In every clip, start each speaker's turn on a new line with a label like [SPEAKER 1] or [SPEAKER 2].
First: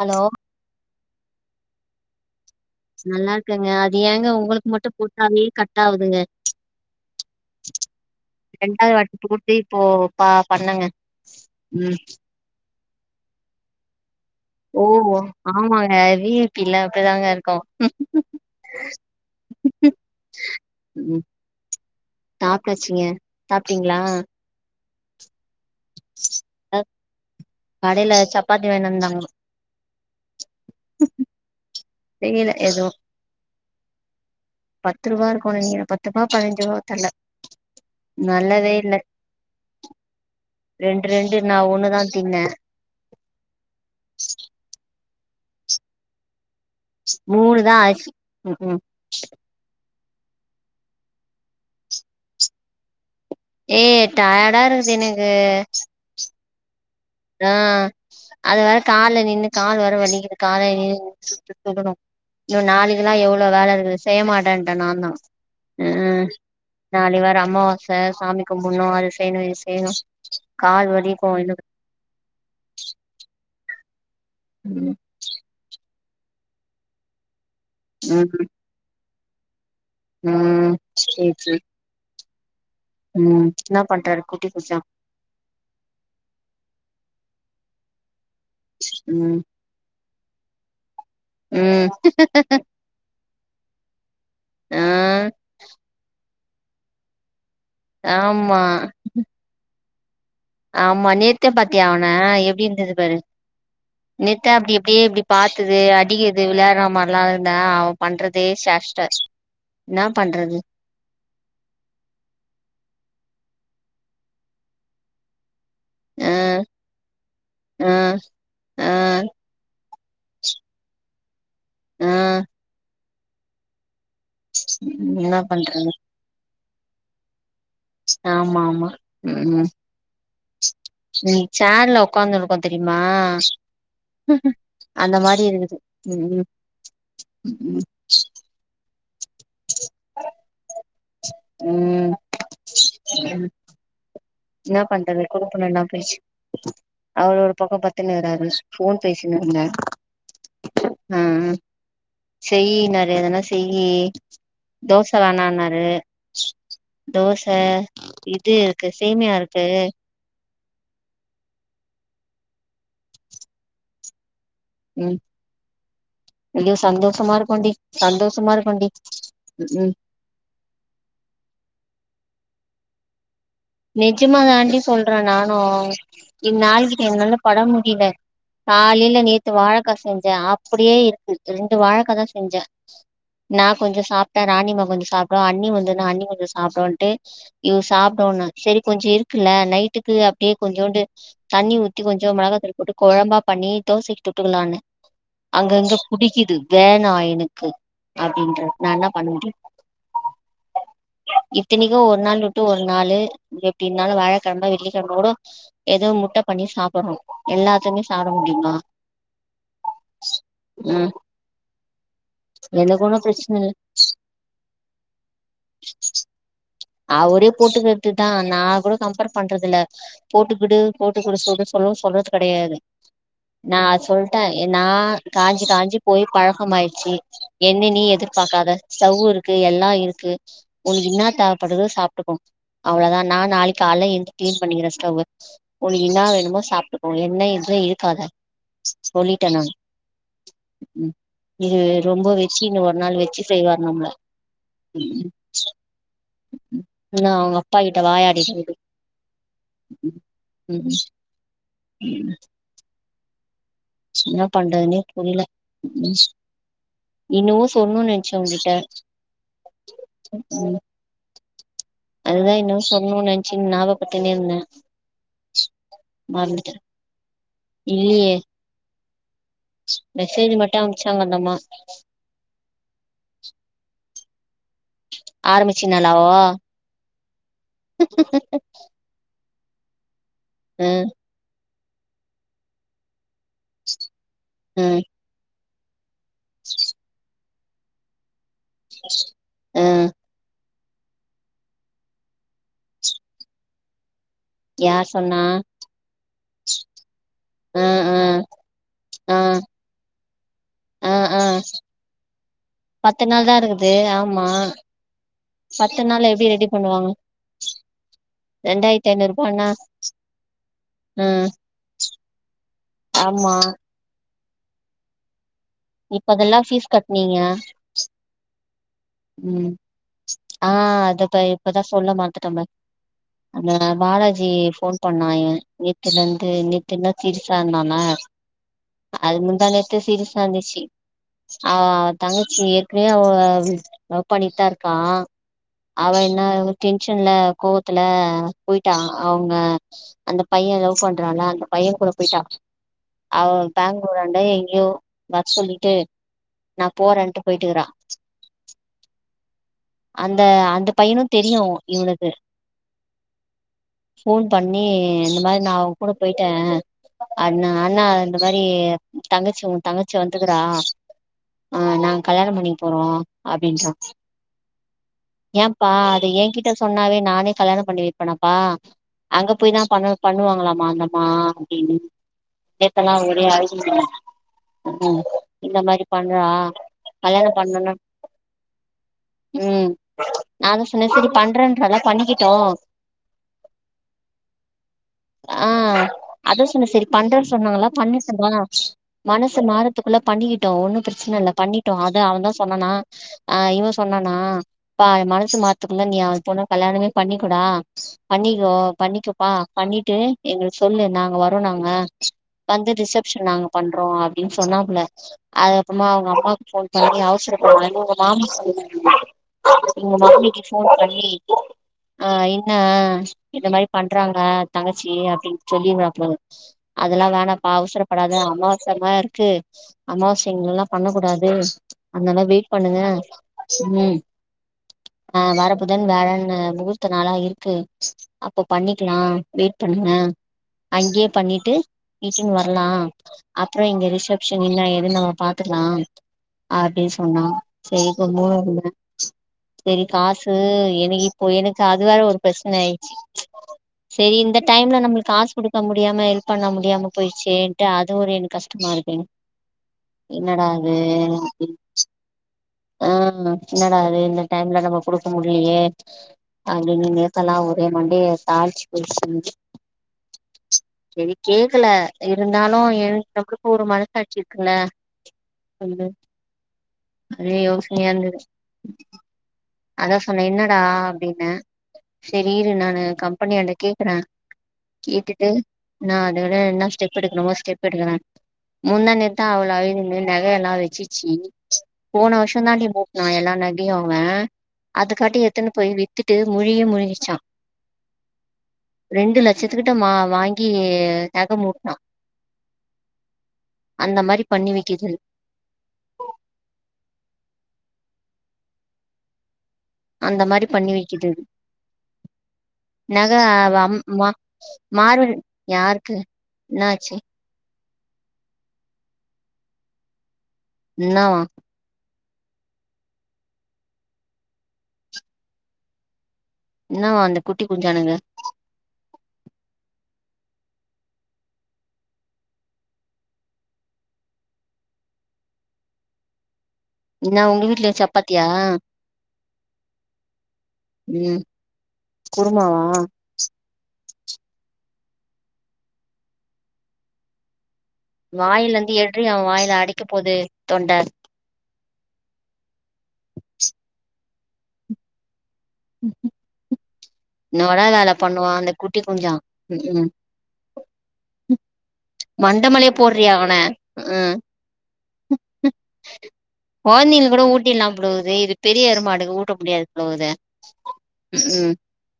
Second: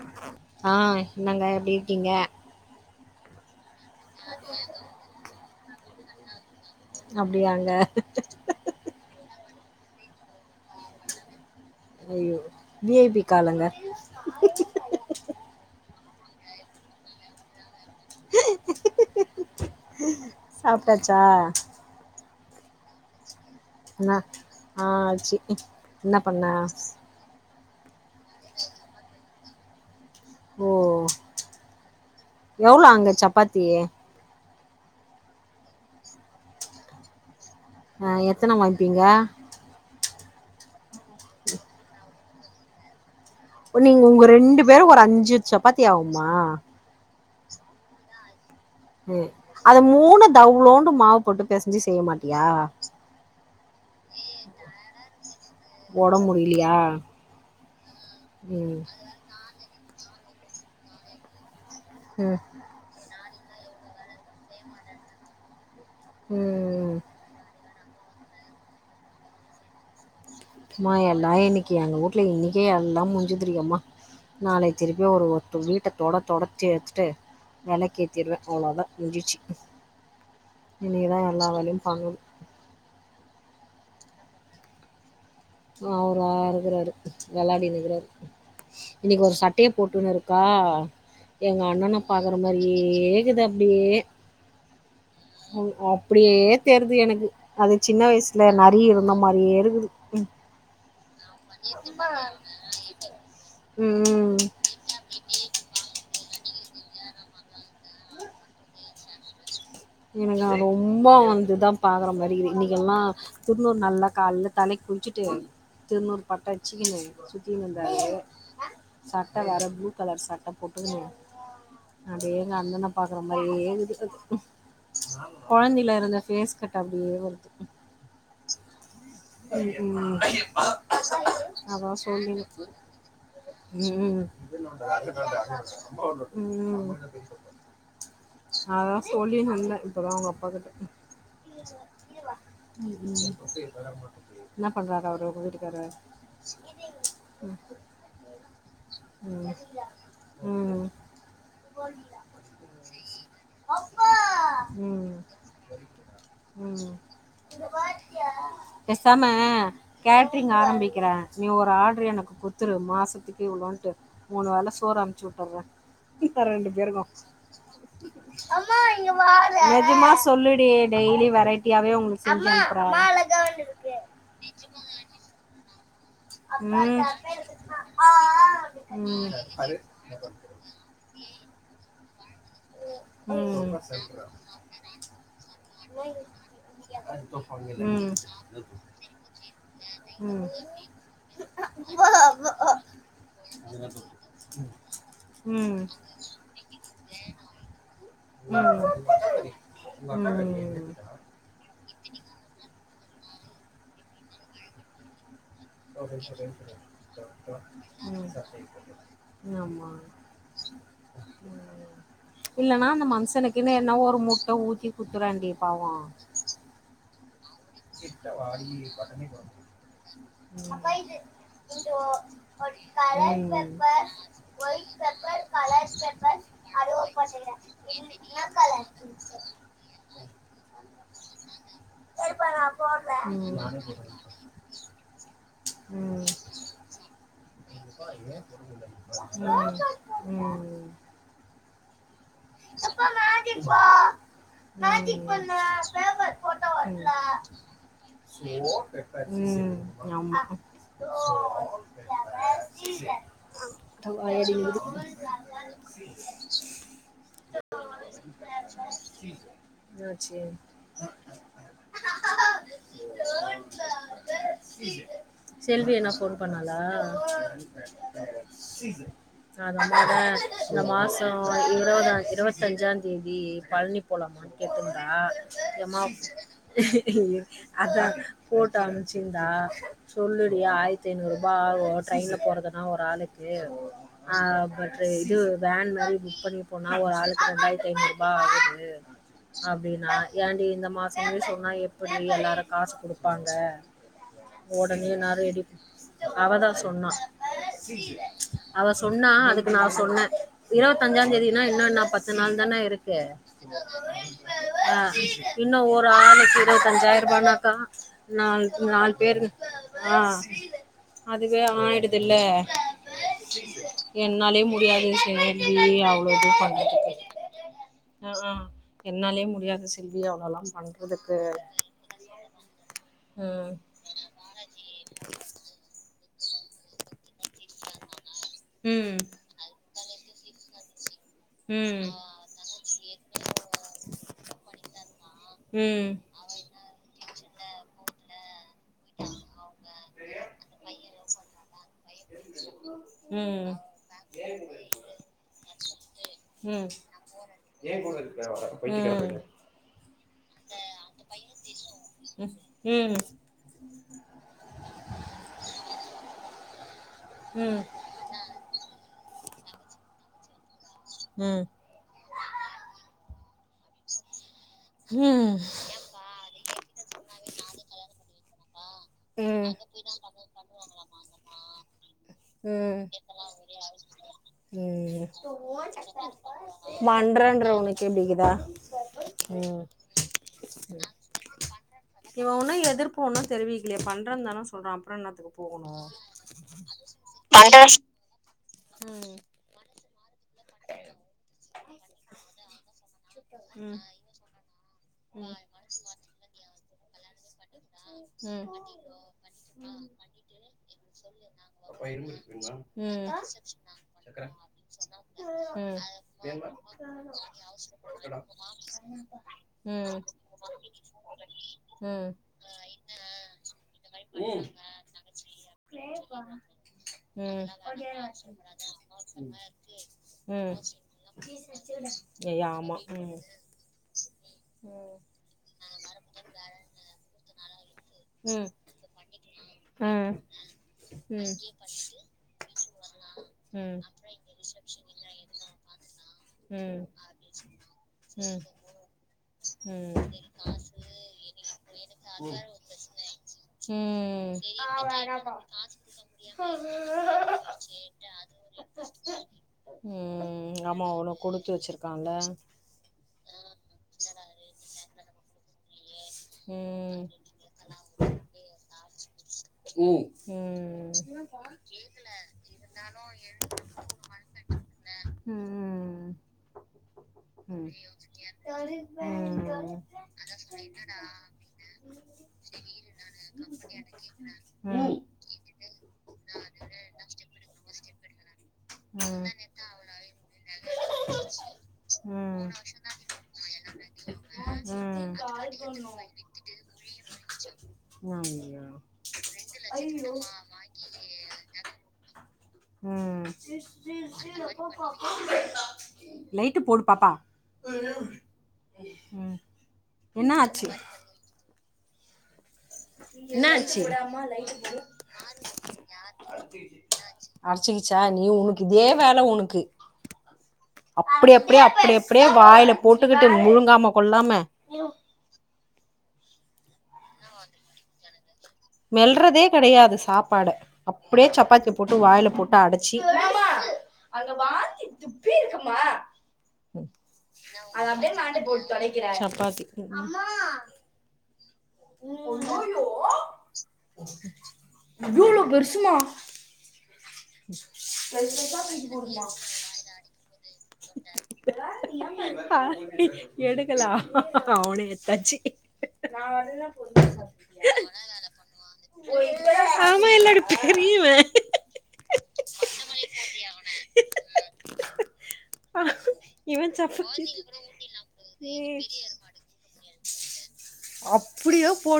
[SPEAKER 1] Hello
[SPEAKER 2] ஆஹ் என்னங்க எப்டி யிருக்கீங்க
[SPEAKER 1] நல்லா இல்லங்க அது ஏங்க உங்களுக்கு மட்டும் போட்டாலே கட் ஆகுதுங்க
[SPEAKER 2] அப்டியாங்க
[SPEAKER 1] ரெண்டாவது வாட்டி கூட்டிப்போ பாப் பண்ணுங்க உம்
[SPEAKER 2] ஐயோ வி ஐ பி காலுங்க
[SPEAKER 1] ஓ ஆமாங்க வி ஐ பி ல அப்படிதாங்க இருக்கும்
[SPEAKER 2] சாப்பிட்டாச்சா
[SPEAKER 1] சாப்பிடாச்சிங்க அப்டிங்கலா
[SPEAKER 2] ஆஹ் அரிசி என்ன பண்ணேன்
[SPEAKER 1] அ கடையில சப்பாத்தி வாங்கீன்னு வந்தாங்க
[SPEAKER 2] ஓ
[SPEAKER 1] தெரியல
[SPEAKER 2] எவ்ளோ
[SPEAKER 1] ஏதோ
[SPEAKER 2] அங்க சப்பாத்தி
[SPEAKER 1] பத்து ரூபா இருக்கும் நினைக்கிறேன் பத்து ரூபா பதினஞ்சு ரூபா தெர்ல
[SPEAKER 2] அஹ் எத்தனை
[SPEAKER 1] நல்லவே இல்ல
[SPEAKER 2] வந்தீங்க
[SPEAKER 1] ரெண்டு ரெண்டு நான் ஒண்ணுதான் தின்னேன்
[SPEAKER 2] ஓ நீங் உங் ரெண்டு பேரும் ஒரு அஞ் ஞ்சு சப்பாத்தி ஆவுமா
[SPEAKER 1] மூணு தா ஆச்சு ம் ம்
[SPEAKER 2] மூணு தவுளோண்டு மாவு போட்டு பெசஞ்சு செய்ய மாட்டியா
[SPEAKER 1] ஏ டயர்டா இருக்குது எனக்கு
[SPEAKER 2] ஓட முடியு இல்லியா
[SPEAKER 1] ஆஹ் அது வற கால்ல நின்னுட் கால் வேர வலிக்க காலையிலே நின்னுட்டு எதனோ
[SPEAKER 2] ம்
[SPEAKER 1] இன்னு நாளுகிலோ எவு வீட்ல வேல இருக்கு செய்ய மாட்டேன்ட நான்தா உம்
[SPEAKER 2] ம்
[SPEAKER 1] நாளை வார அம்மாவாஸ் ந்த சுவாமி கும்புனு அது செய்யணு இது செய்யணும் கால் வலிக்கு இன்னுக்
[SPEAKER 2] க்கீல் இன்னிக்கே எல்லா முடிஞ்சு டி யம்மா நாளைக்
[SPEAKER 1] ம்
[SPEAKER 2] திருப்பி ஒரு ஒத்த வீட்டத் தொட தொடச்சி எடுத்துட்டு வெளக்கேத்திருவே
[SPEAKER 1] ம்
[SPEAKER 2] அவ்ளோதா முஞ்சிருச்
[SPEAKER 1] ம்
[SPEAKER 2] இன்னுதா எல்லா வேலையு பண்ணனும்
[SPEAKER 1] உம் இன்னா பண்றாரு கூட்டி குச்சா
[SPEAKER 2] அவுரா இருக்குறாரு வெளான்டினுயிருகிறாரு இன்னைக்கு ஒரு
[SPEAKER 1] ம்
[SPEAKER 2] சட்டைய போட்டுன்னு இருக்கா எங்க
[SPEAKER 1] ம்
[SPEAKER 2] அண்ணன்னா பாக்குறா மாரியேக்குது அப்டியே
[SPEAKER 1] ஆஹ்
[SPEAKER 2] அப்டியேத் தெர்து எனக்கு அது சின்ன வயிசுல
[SPEAKER 1] ஆமா
[SPEAKER 2] நரி இருந்த மாரியே இருக்குது உஹம்
[SPEAKER 1] ஆம்மா நேத்தே பாத்தியா அவன எப்டி இருந்தது பாரு
[SPEAKER 2] ம் ம்
[SPEAKER 1] நேத்த அப்டி அப்டியே இப்பிடி பாத்தது அடிக் இது விளையாடுற மாரிலா இருந்தா அவன் பண்றதே சாஷ்ட
[SPEAKER 2] இங்க ரொம்ப வந்துதா பாக்குற மாரி இன்னிக்கெல்லா திருன்னூர் நல்லா கால்ல தலை குளிச்சுட்டு திருநூறு
[SPEAKER 1] ஆ
[SPEAKER 2] பட்ட அச்சுக்குனு
[SPEAKER 1] ஆ
[SPEAKER 2] சுத்தினுந்தாறு
[SPEAKER 1] ஆ
[SPEAKER 2] சட்ட வேற ப்ளூ [unintelligible] கலர் சட்டா போட்டு
[SPEAKER 1] ஆ
[SPEAKER 2] அதே நல்லணம் பாக்குற மாரியே இருக்குது
[SPEAKER 1] என்னா பண்றது
[SPEAKER 2] கொழந்தையில இருந்த பேஸ் கட் அப்டியே வருது
[SPEAKER 1] ஆமா ஆமா ம்
[SPEAKER 2] உம் உம்
[SPEAKER 1] ம்
[SPEAKER 2] அத
[SPEAKER 1] சேர்ல உக்காந்துருக்கோ
[SPEAKER 2] சொல்லிக்கிது
[SPEAKER 1] தெரியுமா
[SPEAKER 2] உம்
[SPEAKER 1] அந்த மாரி இருக்குது ம்
[SPEAKER 2] உம்
[SPEAKER 1] ம் ம்
[SPEAKER 2] அத சொல்லி இருந்த இப்பதான் அவங்க அப்பா கிட்ட உம் உம்
[SPEAKER 1] ம் என்ன பண்றது குடுப்பனா இல்லாம போய்ச்சு அவரோ ஒரு பக்கம் பத்துன்னுக்கிறாரு போன் பேசினுங்க
[SPEAKER 2] ம்
[SPEAKER 1] அஹ் செய்னாறு எதான செய்யி தோச
[SPEAKER 2] ம்.
[SPEAKER 1] வேணாம்னாரு
[SPEAKER 2] ம்.
[SPEAKER 1] தோசா இது இருக்கு
[SPEAKER 2] பேசாம
[SPEAKER 1] சேமியா இருக்கு
[SPEAKER 2] கேட்டரிங் கேட்டரிங் ஆரம்பிக்கிறேன் நீ ஒரு ஆர்டர் எனக்கு கொடுத்துரு மாசத்துக்கு இவ்ளோன்ட்டு மூணு வேல சோறு
[SPEAKER 1] ம்
[SPEAKER 2] அனுச்சு விட்டுறே இப்ப ரெண்டு
[SPEAKER 1] ஐயோ
[SPEAKER 2] பேருக்கு
[SPEAKER 1] சந்தோஷமா இருக்குண்டி சந்தோஷமா இருக்குண்டி ம் ம்
[SPEAKER 2] நிஜமா சொல்லுடி டெய்லி வெரைட்டியாவே உங்களுக்கு செஞ்சு அனுப்பு மா இன் ஆடியபிள்
[SPEAKER 1] நிஜமா தாண்டி சொல்றேன் நானும் இன் ஆளு கிட்ட என்னாலும் பட முடியல காலையில
[SPEAKER 2] ம்.
[SPEAKER 1] நேத்து வாழக்கா செஞ்சேன் அப்டியே இருக்கு ரெண்டு வாழக்கா தான் செஞ்சேன்
[SPEAKER 2] ம். ம்.
[SPEAKER 1] நான் கொஞ்சம் சாப்பிட்டேன் ராணிம்மா கொஞ்சம் சாப்பிட்டு அண்ணி வந்துனா அண்ணி கொஞ்சம் சாப்பிடன்ட்டு இது
[SPEAKER 2] ம்.
[SPEAKER 1] சாப்பிடோனு சரி கொஞ்சம் இருக்குல்ல நைட்டுக்கு
[SPEAKER 2] ம்.
[SPEAKER 1] அப்டியே கொஞ்சோண்டு தண்ணி ஊத்தி கொஞ்சம் மிளகாத்தூள் போட்டு குழம்பா பண்ணி தோசைக்கு தொட்டுக்கலான்னு அங்க
[SPEAKER 2] ம்.
[SPEAKER 1] இங்க புடிக்குது வேணா எனக்கு அப்டின்ற நான் என்ன பண்ண முடியும்
[SPEAKER 2] ம்.
[SPEAKER 1] இத்தனை யோ ஒரு நாள் விட்டு ஒரு நாளு எப்டி இருந்தாலு வியாழக்கிழமை வெள்ளிக்கிழமை கூடோ எல்லாத்தையுமே சாப்ட முடியுமா ம்
[SPEAKER 2] இல்லன்னா
[SPEAKER 1] எனக்கு
[SPEAKER 2] அந்த
[SPEAKER 1] ஒன்னு பிரச்சன இல்ல
[SPEAKER 2] மனுஷனுக்குன்னு என்ன ஒரு முட்டை ஊத்தி குடுத்துறண்டிய பாவோம்
[SPEAKER 1] ஆ ஒரு போட்டுக்கட்டு தான் நான் கூட கம்பேர் பண்றது இல்ல போட்டுக்கிடு போட்டுக்குடு சொல்ல சொல்ல சொல்றது கிடையாது நான் சொல்லிட்டேன் நான் காஞ்சி காஞ்சி போய் பழக்கம் ஆயிடுச்சு என்ன நீ எதிர்பார்க்காத ஸ்டவ் இருக்கு எல்லா இருக்கு உனக்கு என்ன தேவ அது சாப் அவ்ளோ தான் நான் நாளைக்கு கால்ல எழுந்து கிளீன் பண்ணிக்கிறேன் ஸ்டவ்வு உனக்கு என்னா
[SPEAKER 2] ம்.
[SPEAKER 1] வேணுமோ சாப்பிட்டுக்கோ என்ன இருக்காத சொல்லிட்டேன் நான்
[SPEAKER 2] ம்.
[SPEAKER 1] மம் இது ரொம்ப வச்சு இன்னும் ஒரு நாள் வச்சு செய்வாரு நம்மள ம் இன்னு அவங்க அப்பா கிட்ட வாயாடிட்டு இரு
[SPEAKER 2] உம் ஆமா
[SPEAKER 1] உம்
[SPEAKER 2] சியர்ஸ் அஹ் தோ ஐ ஆம் வம்பு
[SPEAKER 1] புரில
[SPEAKER 2] இலுக்குறாரு
[SPEAKER 1] என்னமோ சொல்லனும் நினைச்சேன் உங்க
[SPEAKER 2] ஆ
[SPEAKER 1] கிட்ட
[SPEAKER 2] சரி.
[SPEAKER 1] அதுதான் என்னமோ சொல்லணும்னு நினைச்சு ஞாபகப்பத்தின்னே இருந்தேன்
[SPEAKER 2] செல்வி என்ன ஃபோன் பண்ணாளா?
[SPEAKER 1] மறந்துட்டேன் இல்லையே
[SPEAKER 2] அதான இந்த மாசம்
[SPEAKER 1] அந்தம்மா
[SPEAKER 2] இருவதாயி இருபத்தஞ்சாம் தேதி பழனி போலாமான்னு கத்துந்தா ஏமா
[SPEAKER 1] ஆரம்பிச்சினாலாவோ
[SPEAKER 2] அத போட்டோ அனுப்சிருந்தா [inaudible] சொல்லுடி
[SPEAKER 1] ம்
[SPEAKER 2] ஆயிரத்திஐய்நூறு ரூபா ஆகுது ட்ரெயின்ல போறதுனா ஒரு ஆளுக்கு ஆஹ் பட்
[SPEAKER 1] ம்
[SPEAKER 2] இது வேன் மாரி புக் பண்ணிப்போனு ஒரு ஆளுக்கு ரெண்டாயிரத்து ஐந்நூறு பா ஆகுது
[SPEAKER 1] ம்
[SPEAKER 2] அப்படின்னா ஏண்டி இந்த மா மாசமே சொன்னா எப்பற்டி எல்லாரும் காசு குடுப்பாங்க உடனே
[SPEAKER 1] யார்
[SPEAKER 2] நான்
[SPEAKER 1] சொன்னா
[SPEAKER 2] ரெடி அவதான் சொன்னா
[SPEAKER 1] ஆ ஆ
[SPEAKER 2] அவ சொன்னா
[SPEAKER 1] ஆ
[SPEAKER 2] அதுக்கு நான் சொன்னேன்
[SPEAKER 1] ஆ
[SPEAKER 2] இருவத்திஞ்சாம்
[SPEAKER 1] ஆ
[SPEAKER 2] தேதி இன்னும் பத்து நாள் தானே இருக்கு
[SPEAKER 1] பத்து நாள் தா இருக்குது ஆமா
[SPEAKER 2] இன்னும்
[SPEAKER 1] பத்து
[SPEAKER 2] ஒரு
[SPEAKER 1] நாள்ல எப்டி
[SPEAKER 2] ஆளூக்கு
[SPEAKER 1] ரெடி பண்ணுவாங்க
[SPEAKER 2] இருபத்தஞ்சாயிரம் ரூபானாக்கா
[SPEAKER 1] ரெண்டாயிரத்தி
[SPEAKER 2] நாலு பேர்
[SPEAKER 1] ஐநூறுபானா
[SPEAKER 2] ஆஹ்
[SPEAKER 1] ம்
[SPEAKER 2] அதுவே ஆயிடுதுல்ல
[SPEAKER 1] ஆமா
[SPEAKER 2] உன்னாலே முடியாது செரி
[SPEAKER 1] இப்பதெல்லாம் ஃபீஸ் கட்டனீங்க
[SPEAKER 2] ஆ ஆ என்னாலயே
[SPEAKER 1] உம்
[SPEAKER 2] முடியாது செல்வி அவ்ளோலா
[SPEAKER 1] ஆஹ் அத
[SPEAKER 2] பண்றதுக்கு
[SPEAKER 1] தான் இப்பதான் சொல்ல மறந்துட்டேன் அந்த பாலாஜி போன் பண்ணான் ஏ நேத்து நை ட்டு என்ன சீரிஸா இரூந்தானா
[SPEAKER 2] ம்
[SPEAKER 1] அது முந்தா நேத்தே சீரிஸ் சா இருஞ்சி
[SPEAKER 2] ம்
[SPEAKER 1] ஆஹ் தங்கச்சி ஏற்க்கனவே அவ லவ் பண்ணிட்டு தான் இருக்கான்
[SPEAKER 2] ம்
[SPEAKER 1] அவன் என்னா டென்ஷன்ல கோவத்துல போயிட்டான் அவுங்க அந்த பையன் லவ் பண்றான்ல பைய குட போயிட்டா அவ
[SPEAKER 2] ம்
[SPEAKER 1] பெங்களூறாண்ட எங்கயோ வர் சொல்லிட்டு
[SPEAKER 2] ம்
[SPEAKER 1] நா
[SPEAKER 2] ம்
[SPEAKER 1] போறேன்ட்டு போயிட்டுக்குறா அந்த அந்த பையனு தெரியு இவனுக்கு
[SPEAKER 2] ம்
[SPEAKER 1] ஃபோன் பண்ணி இந்த மாரி நா அவெ கூட போயிட்டே அண்ணா அண்ணா
[SPEAKER 2] ம்
[SPEAKER 1] இந்த மாரி தங்கச்சி உ தங்கச்சி வந்துக்குறா ஆ நாங் கல்யாணம் பண்ணிக் போறோ அப்டின்றா
[SPEAKER 2] ம்
[SPEAKER 1] ஏம்ப்பா அது ஏ கிட்ட சொன்னாவே நானே கல்யாணம் பண்ணி வைப்பேனப்பா
[SPEAKER 2] ம்
[SPEAKER 1] அங்க
[SPEAKER 2] ம்
[SPEAKER 1] போய்தா பண்ண பண்ணுவாங்களாமா அந்தம்மா அப்டின்னு
[SPEAKER 2] ம்
[SPEAKER 1] நேத்தல்லா ஒரே அழுது
[SPEAKER 2] ம்
[SPEAKER 1] [unintelligible] இந்த மாரி பண்றா கல்யாணம்
[SPEAKER 2] பண்றன்ற
[SPEAKER 1] பண்ணனு
[SPEAKER 2] உனக்கு எப்டிக்குதா ம்
[SPEAKER 1] உம் நா தா சொன்னே செரி பண்றேன்றால்ல பண்ணிக்கிட்டு
[SPEAKER 2] க்கிலியே பண்றன் தானே சொல்றா அப்ற என்னத்துக்கு போகணு
[SPEAKER 1] அதா சொன்னே சரி பண்றேன்னு சொன்னாங்களா
[SPEAKER 2] [unintelligible] ம் [unintelligible]
[SPEAKER 1] த்துக்குள்ளப் பண்ணிக்கிட்டூ ஒன்னு பிரச்சன இல்ல பண்ணிட்டு அது அவன் தா சொன்னனா ஆ‌ இவெ
[SPEAKER 2] ம்
[SPEAKER 1] சொன்னானா பா அவெ மனசு மாத்துக்குல்ல நீ அ பொண்ண கல்யாணமே பண்ணி கடா
[SPEAKER 2] ம்
[SPEAKER 1] பண்ணிக்கோ பண்ணிக்கப்பா பண்ணிட்டு எங்களுக்கு சொல்லு நாங்க வரோ நாங்க வந்து
[SPEAKER 2] ம்
[SPEAKER 1] ரிசப்ஷன் நாங்க பண்றோ அப்டின் சொன்னாப்புல அது
[SPEAKER 2] ம்
[SPEAKER 1] அப்புறமா அவுங்க அம்மாக்கு ஃபோன் பண்ணி அவசர [unintelligible] மாமி சொன்னா உங்க மாமிக்கு ஃபோன் பண்ணி
[SPEAKER 2] ம்
[SPEAKER 1] ஆ
[SPEAKER 2] ம்
[SPEAKER 1] இங் அ அ இந்த மாரி பண்றாங்க தங்கச்சி அப்டின் சொல்லிர்வாப்ல அதெல்லா
[SPEAKER 2] ம்
[SPEAKER 1] வேணப்பா அவசரப்படாத அமாவசல்லா இருக்கு
[SPEAKER 2] ம்
[SPEAKER 1] அமாவாசைங்கல்லா பண்ணக் கூடாது அத்னால
[SPEAKER 2] ஏய்
[SPEAKER 1] வெய்ட்
[SPEAKER 2] ஆமா
[SPEAKER 1] பண்ணுங்க
[SPEAKER 2] ம்
[SPEAKER 1] உம்
[SPEAKER 2] ம்
[SPEAKER 1] வர புதன் வேலன்னு முகூர்த்த நாளா இரு க்கு அப்ப
[SPEAKER 2] ம்
[SPEAKER 1] பண்ணிக்லா வெயிட்
[SPEAKER 2] ம் ம் ம்
[SPEAKER 1] பண்ணுங்க அங்கயே பண்ணிட்டு ஈசிங் வர்லா அப்றொ இங்க ரிசப்ஷன் என்ன ஏதுன் நம்ம பாத்துக்லா
[SPEAKER 2] ம்
[SPEAKER 1] அப்டி சொன்னா சேரிப்ப
[SPEAKER 2] ம்
[SPEAKER 1] மூணு [inaudible] செரி காசு எனக்கு இப்போ எனக்கு அது வேற ஒரு பிரச்சன ஆயிச்சி செரி
[SPEAKER 2] ம்
[SPEAKER 1] இந்த டைம்ல நம்மளுக் காசு கொடுக்க முடியாம ஹெல்ப் பண்ண முடியாம போயிச்சேன்ட்டு அது ஒரு எனக்கு கஷ்டமா இருக்கு எனக் என்னடா இது
[SPEAKER 2] கொடுத்து வச்சுருக்கான்ல
[SPEAKER 1] ஆ என்னடா இது இந்த டைம்ல நம்ம குடுக்க முடில்லயே அது நீ
[SPEAKER 2] ம்
[SPEAKER 1] நேத்தல்லா ஒரே மண்டைய தாளிச்சு போச்சு
[SPEAKER 2] ம்
[SPEAKER 1] செரி கேக்கல இருந்தாலு என் நம்ளுக்கு ஒரு மனசாட்சி இருக்குல்ல சொல்லு அதே
[SPEAKER 2] உம்
[SPEAKER 1] யோசனையா இருந்தது
[SPEAKER 2] [unintelligible] உம்.
[SPEAKER 1] அதா சொன்ன என்னடா. அப்டின்னா சேரி இரு நானு கம்பெனியான்ட கேக்குற.
[SPEAKER 2] ம் ம்
[SPEAKER 1] கேட்டுட்டு நா அத விட என்ன ஸ்டெப் எடுக்கணுமோ ஸ்டெப் எடுக்கற.
[SPEAKER 2] ம்
[SPEAKER 1] முந்தாணேத்துதா அவள [unintelligible] நகைய எல்லா வச்சிச்சி ம்ச். போன
[SPEAKER 2] ம்
[SPEAKER 1] வருஷோதான்டி மூட்னோ எல்லா நகையு அவ.
[SPEAKER 2] உம். உஹம்
[SPEAKER 1] முழியே முழுகிச்சான் ரெண்டு லட்சத்துக்கிட்ட மா வாங்கி நகை மூட்னா
[SPEAKER 2] உம்
[SPEAKER 1] அந்த மாரி பண்ணி வைக்குது
[SPEAKER 2] லைட்டு போடுப்பாப்பா. [unintelligible] உம்.
[SPEAKER 1] அந்த மாரி பண்ணி வைக்குது அது. நக
[SPEAKER 2] என்ன
[SPEAKER 1] அவ
[SPEAKER 2] ஆச்சு
[SPEAKER 1] அம்மா மாருவட யாருக்கு என்ன ஆச்சு.
[SPEAKER 2] அரச்சிக்கிச்சா நீ உனக்கு இதே வேல உனக்கு.
[SPEAKER 1] என்னாவா
[SPEAKER 2] அப்படி அப்படியே அப்படி அப். அப்படியே வாயில போட்டுக்கிட்டு முழுங்காம கொள்ளாம.
[SPEAKER 1] என்னவா அந்த குட்டி குஞ்சானுங்க.
[SPEAKER 2] மெல்றதே கிடையாது சாப்பாட அப்படியே சப்பாத்தி போட்டு வாயில போட்டு அடைச்சு. அதுல வாந்தி துப்பி இருக்கும்மா.
[SPEAKER 1] என்னா உங்க வீட்ல
[SPEAKER 2] அத அப்படியே
[SPEAKER 1] சப்பாத்தியா
[SPEAKER 2] மேட்டு போட்டு தொடைக்குற. பசிக் அம்மா.
[SPEAKER 1] உம். குருமாவா.
[SPEAKER 2] இவ்விவ்வலோ பெருசுமா. [inaudible]
[SPEAKER 1] வாயிலருந்து எடுடி அவ வாயில அடைக்க போது. தொண்ட.
[SPEAKER 2] [unintelligible] ஹ எடுக்கலா. ஹஹ அவனே எடுத்தாச்சி. நா வருதா.
[SPEAKER 1] உன்னவுட வேல பண்ணுவா அந்த குட்டி குஞ்சா. உக்கு உம்
[SPEAKER 2] ஆமா எல்லாரு பெரியவன்
[SPEAKER 1] மண்டமேலயே போடுடி அவன. [unintelligible]
[SPEAKER 2] இவன்
[SPEAKER 1] கொழந்தில கூட
[SPEAKER 2] சப்பக்கி
[SPEAKER 1] ஊட்டில்லா போலிருக்குது இது பெரிய எருமமாடுக்கு ஊட்ட முடியாது போலருக்குதே உக்கு.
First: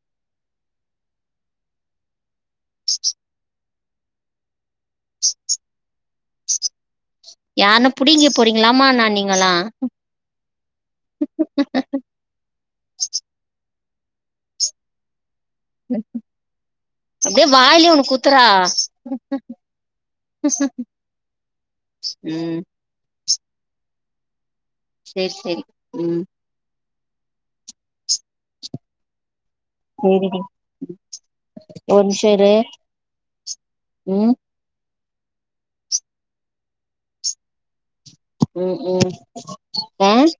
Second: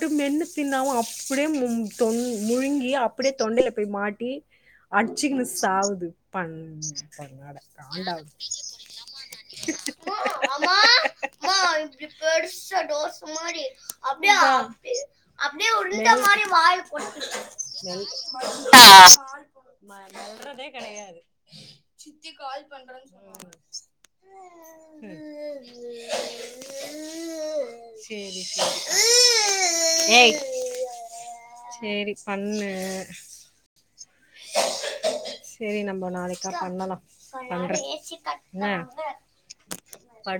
[SPEAKER 2] டு மென்னு தின்னாவு அப்படியே மும் தொண். முழுங்கி அப்படியே தொண்டையில. போய் மாட்டி. அடிச்சுக்குன்னு சாவுது பண் பண்ணாட கண்டாவது.
[SPEAKER 1] என்னமா நா நீங்களா. [unintelligible]
[SPEAKER 2] அப்பிடியா பேஸ்னா அப்படியே உருண்டை மாரி வாய்ல போட்டு
[SPEAKER 1] அப்டியே வாயிலே ஒண்ணு குத்துறா
[SPEAKER 2] [unintelligible] சொல்லரதே கிடையாது சித்தி
[SPEAKER 1] ம்
[SPEAKER 2] கால் பண்ற
[SPEAKER 1] சேரி சேரி உம்
[SPEAKER 2] சேரி சேரி ஏய்
[SPEAKER 1] சேரிடி
[SPEAKER 2] சேரி பண்ணு
[SPEAKER 1] உம்
[SPEAKER 2] சேரி நம்ம நாளைக்கா பண்ணலாம் பண்றேன்
[SPEAKER 1] உம் உம் ஆஹ்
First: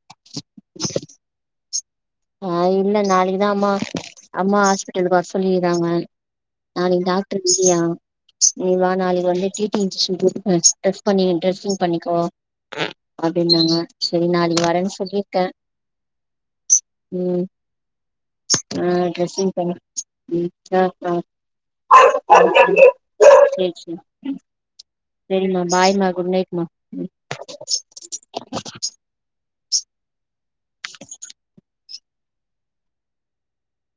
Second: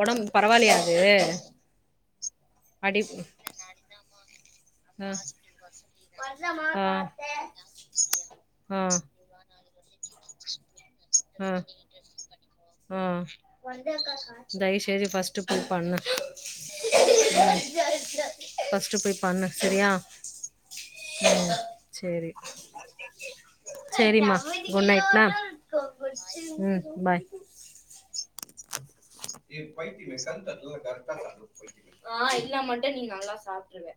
[SPEAKER 2] ஒடம் பரவால்லயா அது
[SPEAKER 1] ஆஹ் இல்ல
[SPEAKER 2] அடி
[SPEAKER 1] நாளைக்குதான் அம்மா அம்மா
[SPEAKER 2] ஆ
[SPEAKER 1] ஹாஸ்பிட்டலுக்கு வர சொல்லிருறாங்க நாளைக்கு டாக்டர் பிஸியாம் நீ
[SPEAKER 2] ஆ
[SPEAKER 1] வா நாளைக்கு வந்து T T injection bat bed rest
[SPEAKER 2] ஆஹ ஆஹ
[SPEAKER 1] அப்டின்னாங்க சரி நாளைக்கு
[SPEAKER 2] தயவு
[SPEAKER 1] வரேன்னு
[SPEAKER 2] செய்து பஸ்ட்போய் பண்ணு
[SPEAKER 1] உம்
[SPEAKER 2] ஃபர்ஸ்ட்
[SPEAKER 1] ஆஹ
[SPEAKER 2] போய் பண்ணு
[SPEAKER 1] டிரசிங் பண்ணி
[SPEAKER 2] சரியா ம் சேரி
[SPEAKER 1] [unintelligible]
[SPEAKER 2] மேம்
[SPEAKER 1] பாய்மா குட் நைட் மா
[SPEAKER 2] அதுவும் கரெக்டா ஆஹ் இல்ல மட்டும் நீ நல்லா சாப்புட்ருவ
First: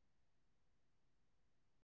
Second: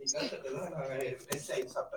[SPEAKER 2] [unintelligible] சாப்டேன்